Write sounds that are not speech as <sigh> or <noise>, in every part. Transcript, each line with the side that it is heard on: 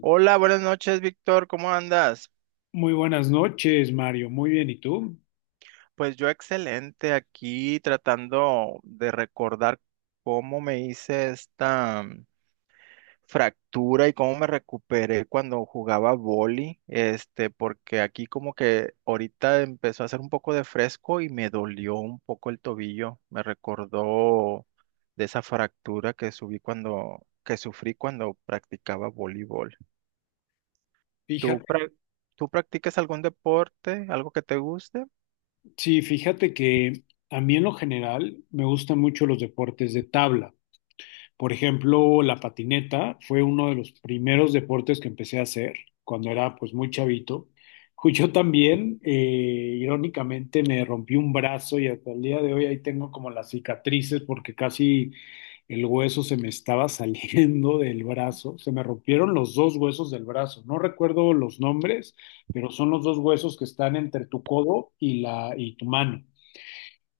right: Hola, buenas noches, Víctor, ¿cómo andas?
left: Muy buenas noches, Mario. Muy bien, ¿y tú?
right: Pues yo excelente aquí tratando de recordar cómo me hice esta fractura y cómo me recuperé cuando jugaba vóley, porque aquí como que ahorita empezó a hacer un poco de fresco y me dolió un poco el tobillo, me recordó de esa fractura que sufrí cuando practicaba voleibol. ¿Tú,
left: Fíjate,
right: prac- tú practicas algún deporte, algo que te guste?
left: sí, fíjate que a mí en lo general me gustan mucho los deportes de tabla. Por ejemplo, la patineta fue uno de los primeros deportes que empecé a hacer cuando era pues muy chavito. Yo también, irónicamente, me rompí un brazo y hasta el día de hoy ahí tengo como las cicatrices porque casi el hueso se me estaba <laughs> saliendo del brazo. Se me rompieron los dos huesos del brazo. No recuerdo los nombres, pero son los dos huesos que están entre tu codo y la y tu mano.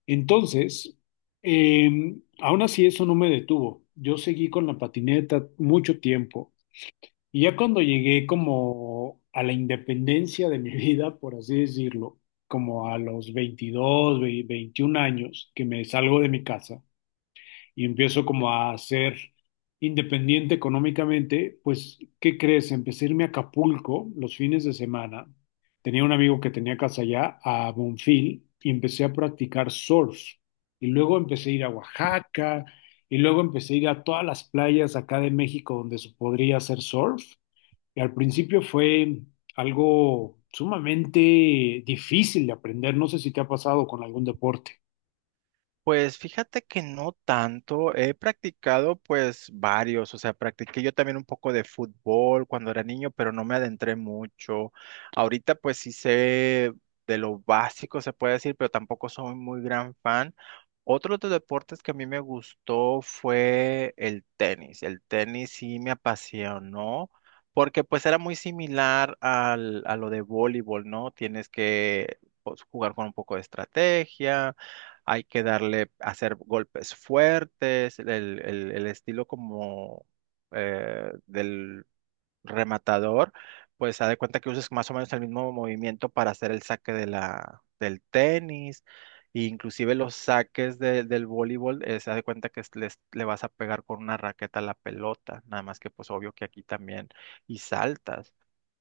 left: Entonces, aún así eso no me detuvo. Yo seguí con la patineta mucho tiempo y ya cuando llegué como a la independencia de mi <laughs> vida, por así decirlo, como a los 21 años que me salgo de mi casa, y empiezo como a ser independiente económicamente, pues, ¿qué crees? Empecé a irme a Acapulco los fines de semana. Tenía un amigo que tenía casa allá, a Bonfil, y empecé a practicar surf. Y luego empecé a ir a Oaxaca, y luego empecé a ir a todas las playas acá de México donde se podría hacer surf. Y al principio fue algo sumamente difícil de aprender. No sé si te ha pasado con algún deporte.
right: Pues fíjate que no tanto, he practicado pues varios, o sea, practiqué yo también un poco de fútbol cuando era niño, pero no me adentré mucho. Ahorita pues sí sé de lo básico, se puede decir, pero tampoco soy muy gran fan. Otro de los deportes que a mí me gustó fue el tenis. El tenis sí me apasionó porque pues era muy similar a lo de voleibol, ¿no? Tienes que pues, jugar con un poco de estrategia, hay que darle, hacer golpes fuertes, el estilo como del rematador, pues haz de cuenta que uses más o menos el mismo movimiento para hacer el saque del tenis, e inclusive los saques del voleibol, se da de cuenta que le vas a pegar con una raqueta a la pelota, nada más que pues obvio que aquí también, y saltas.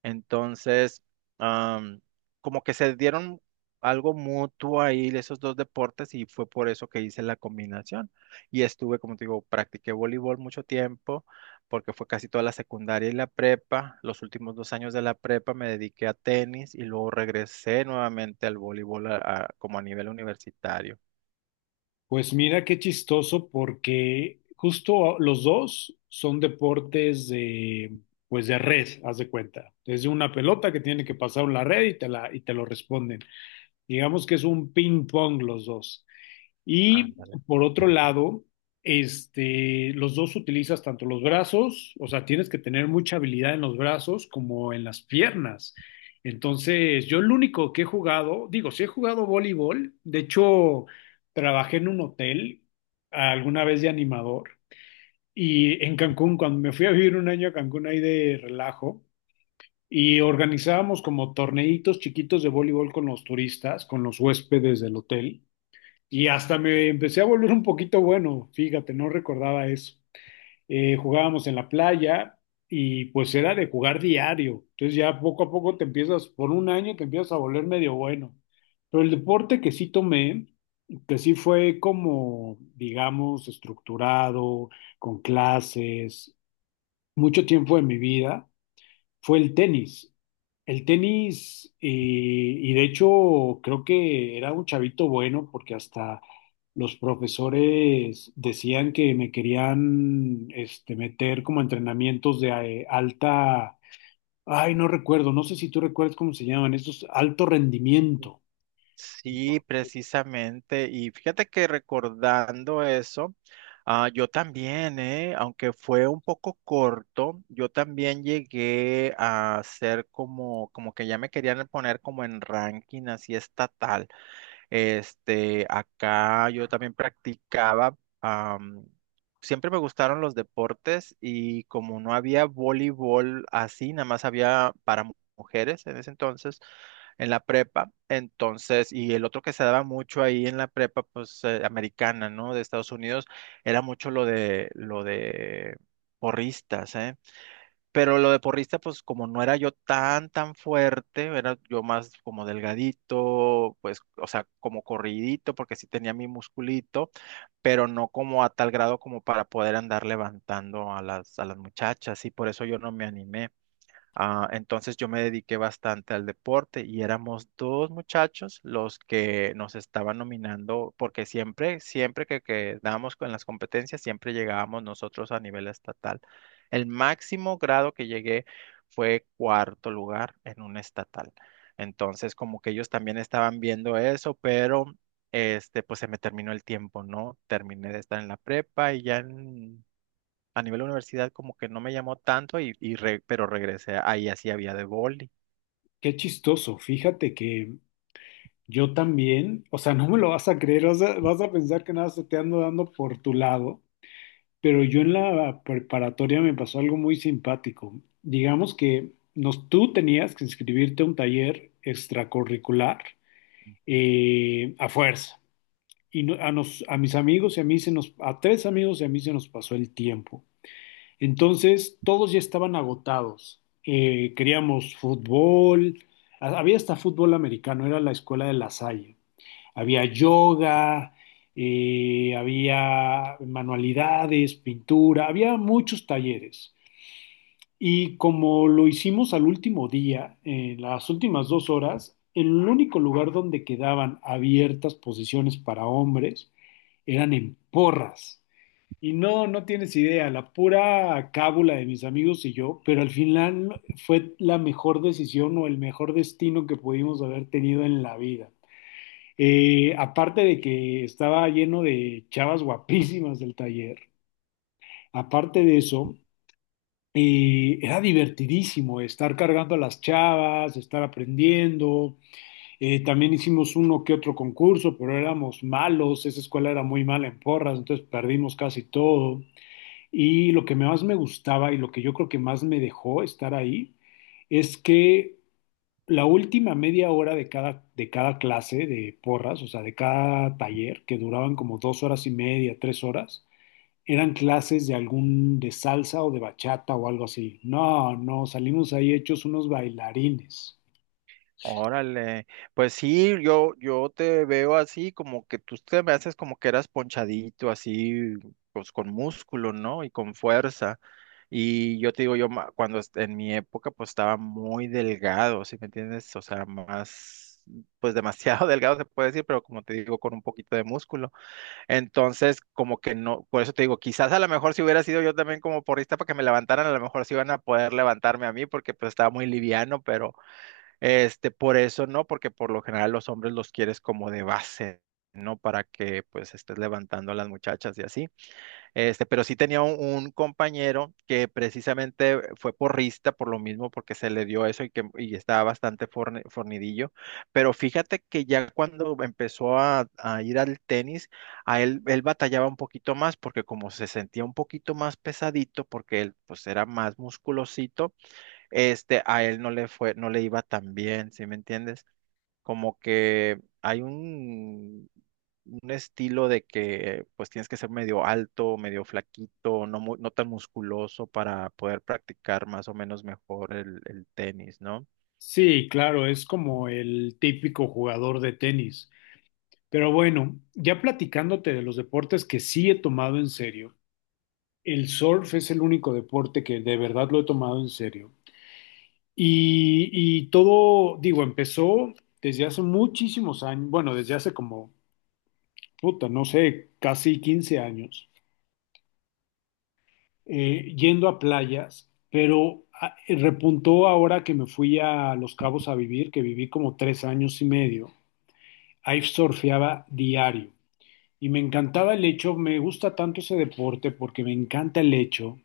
right: Entonces, am, como que se dieron algo mutuo ahí esos dos deportes y fue por eso que hice la combinación. Y estuve, como te digo, practiqué voleibol mucho tiempo porque fue casi toda la secundaria y la prepa. Los últimos dos años de la prepa me dediqué a tenis y luego regresé nuevamente al voleibol como a nivel universitario.
left: Pues mira qué chistoso porque justo los dos son deportes de, pues de red, haz de cuenta. Es una pelota que tiene que pasar una red y te la, y te lo responden. Digamos que es un ping pong los dos. Y
right: Ándale.
left: por otro lado, este, los dos utilizas tanto los brazos, o sea, tienes que tener mucha habilidad en los brazos como en las piernas. Entonces, yo lo único que he jugado, digo, sí he jugado voleibol, de hecho, trabajé en un hotel alguna vez de animador y en Cancún, cuando me fui a vivir un año a Cancún ahí de relajo, y organizábamos como torneitos chiquitos de voleibol con los turistas, con los huéspedes del hotel. Y hasta me empecé a volver un poquito bueno, fíjate, no recordaba eso. Jugábamos en la playa y pues era de jugar diario. Entonces ya poco a poco te empiezas, por un año te empiezas a volver medio bueno. Pero el deporte que sí tomé, que sí fue como, digamos, estructurado, con clases, mucho tiempo de mi vida, fue el tenis. El tenis, y de hecho creo que era un chavito bueno porque hasta los profesores decían que me querían este, meter como a entrenamientos de alta, ay, no recuerdo, no sé si tú recuerdas cómo se llaman, estos alto rendimiento.
right: Sí, precisamente. Y fíjate que recordando eso, yo también, aunque fue un poco corto, yo también llegué a ser como, que ya me querían poner como en ranking así estatal. Acá yo también practicaba, am, siempre me gustaron los deportes y como no había voleibol así, nada más había para mujeres en ese entonces, en la prepa, entonces, y el otro que se daba mucho ahí en la prepa, pues americana, ¿no? De Estados Unidos, era mucho lo de, porristas, ¿eh? Pero lo de porrista, pues como no era yo tan, tan fuerte, era yo más como delgadito, pues, o sea, como corridito, porque sí tenía mi musculito, pero no como a tal grado como para poder andar levantando a las muchachas, y por eso yo no me animé. Entonces yo me dediqué bastante al deporte y éramos dos muchachos los que nos estaban nominando, porque siempre, siempre que quedábamos con las competencias, siempre llegábamos nosotros a nivel estatal. El máximo grado que llegué fue cuarto lugar en un estatal. Entonces, como que ellos también estaban viendo eso, pero pues se me terminó el tiempo, ¿no? Terminé de estar en la prepa y ya a nivel de universidad como que no me llamó tanto, pero regresé ahí así había de boli.
left: Qué chistoso, fíjate que yo también, o sea, no me lo vas a creer, vas a pensar que nada se te ando dando por tu lado. Pero yo en la preparatoria me pasó algo muy simpático. Digamos que nos, tú tenías que inscribirte a un taller extracurricular
right: Ujú.
left: a fuerza. A mis amigos y a mí se nos, a tres amigos y a mí se nos pasó el tiempo. Entonces todos ya estaban agotados. Queríamos fútbol, había hasta fútbol americano, era la escuela de La Salle. Había yoga, había manualidades, pintura, había muchos talleres. Y como lo hicimos al último día, en las últimas dos horas, el único lugar donde quedaban abiertas posiciones para hombres eran en porras. Y no, no tienes idea, la pura cábula de mis amigos y yo, pero al final fue la mejor decisión o el mejor destino que pudimos haber tenido en la vida. Aparte de que estaba lleno de chavas guapísimas del taller, aparte de eso, era divertidísimo estar cargando a las chavas, estar aprendiendo. También hicimos uno que otro concurso, pero éramos malos. Esa escuela era muy mala en porras, entonces perdimos casi todo. Y lo que más me gustaba y lo que yo creo que más me dejó estar ahí es que la última media hora de cada clase de porras, o sea, de cada taller, que duraban como dos horas y media, tres horas, eran clases de algún, de salsa o de bachata o algo así. No, no, salimos ahí hechos unos bailarines.
right: Órale, pues sí, yo te veo así, como que tú te me haces como que eras ponchadito, así, pues con músculo, ¿no? Y con fuerza. Y yo te digo, yo ma- cuando est- en mi época, pues estaba muy delgado, ¿sí me entiendes? O sea, más, pues demasiado <laughs> delgado se puede decir, pero como te digo, con un poquito de músculo. Entonces, como que no, por eso te digo, quizás a lo mejor si hubiera sido yo también como porrista para que me levantaran, a lo mejor sí iban a poder levantarme a mí porque pues estaba muy liviano, pero por eso no, porque por lo general los hombres los quieres como de base, ¿no? Para que pues estés levantando a las muchachas y así. Pero sí tenía un, compañero que precisamente fue porrista por lo mismo, porque se le dio eso y estaba bastante fornidillo. Pero fíjate que ya cuando empezó a ir al tenis, a él, él batallaba un poquito más, porque como se sentía un poquito más pesadito, porque él pues era más musculosito, a él no le iba tan bien, ¿sí me entiendes? Como que hay un, estilo de que pues tienes que ser medio alto, medio flaquito, no tan musculoso para poder practicar más o menos mejor el tenis, ¿no?
left: Sí, claro, es como el típico jugador de tenis. Pero bueno, ya platicándote de los deportes que sí he tomado en serio, el surf es el único deporte que de verdad lo he tomado en serio. Y todo, digo, empezó desde hace muchísimos años, bueno, desde hace como, puta, no sé, casi 15 años, yendo a playas, pero ah, repuntó ahora que me fui a Los Cabos a vivir, que viví como 3 años y medio. Ahí surfeaba diario y me encantaba el hecho, me gusta tanto ese deporte porque me encanta el hecho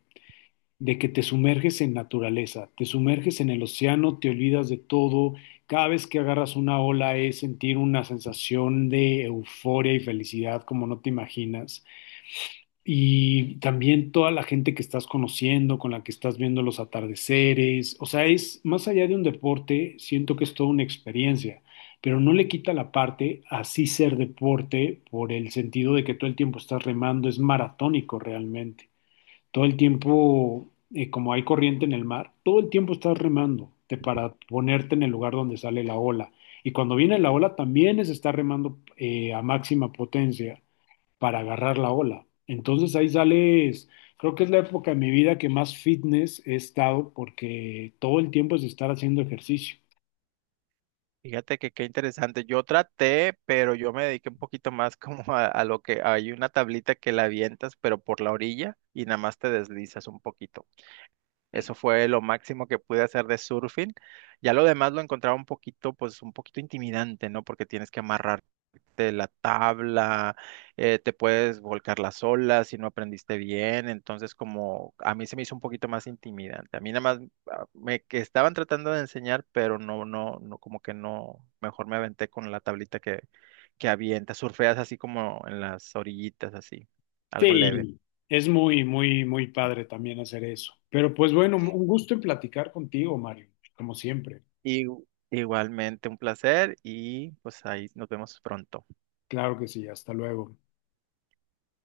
left: de que te sumerges en naturaleza, te sumerges en el océano, te olvidas de todo. Cada vez que agarras una ola es sentir una sensación de euforia y felicidad como no te imaginas. Y también toda la gente que estás conociendo, con la que estás viendo los atardeceres. O sea, es más allá de un deporte, siento que es toda una experiencia, pero no le quita la parte así ser deporte por el sentido de que todo el tiempo estás remando, es maratónico realmente todo el tiempo, como hay corriente en el mar, todo el tiempo estás remando para ponerte en el lugar donde sale la ola. Y cuando viene la ola, también es estar remando a máxima potencia para agarrar la ola. Entonces ahí sales, creo que es la época de mi vida que más fitness he estado porque todo el tiempo es estar haciendo ejercicio.
right: Fíjate que qué interesante. Yo traté, pero yo me dediqué un poquito más <laughs> como a lo que hay una tablita que la avientas, pero por la orilla y nada más te deslizas un poquito. Eso fue lo máximo que pude hacer de surfing. Ya lo demás lo encontraba un poquito, pues un poquito intimidante, ¿no? Porque tienes que amarrar de la tabla, te puedes volcar las olas si no aprendiste bien, entonces como a mí se me hizo un poquito más intimidante. A mí nada más me que estaban tratando de enseñar, pero no, no, no, como que no, mejor me aventé con la tablita que, avienta, surfeas así como en las orillitas, así, algo leve.
left: Sí, es muy, muy, muy padre también hacer eso. Pero pues bueno, un gusto en platicar contigo, Mario, como siempre.
right: Y igualmente un placer y pues ahí nos vemos pronto.
left: Claro que sí, hasta luego.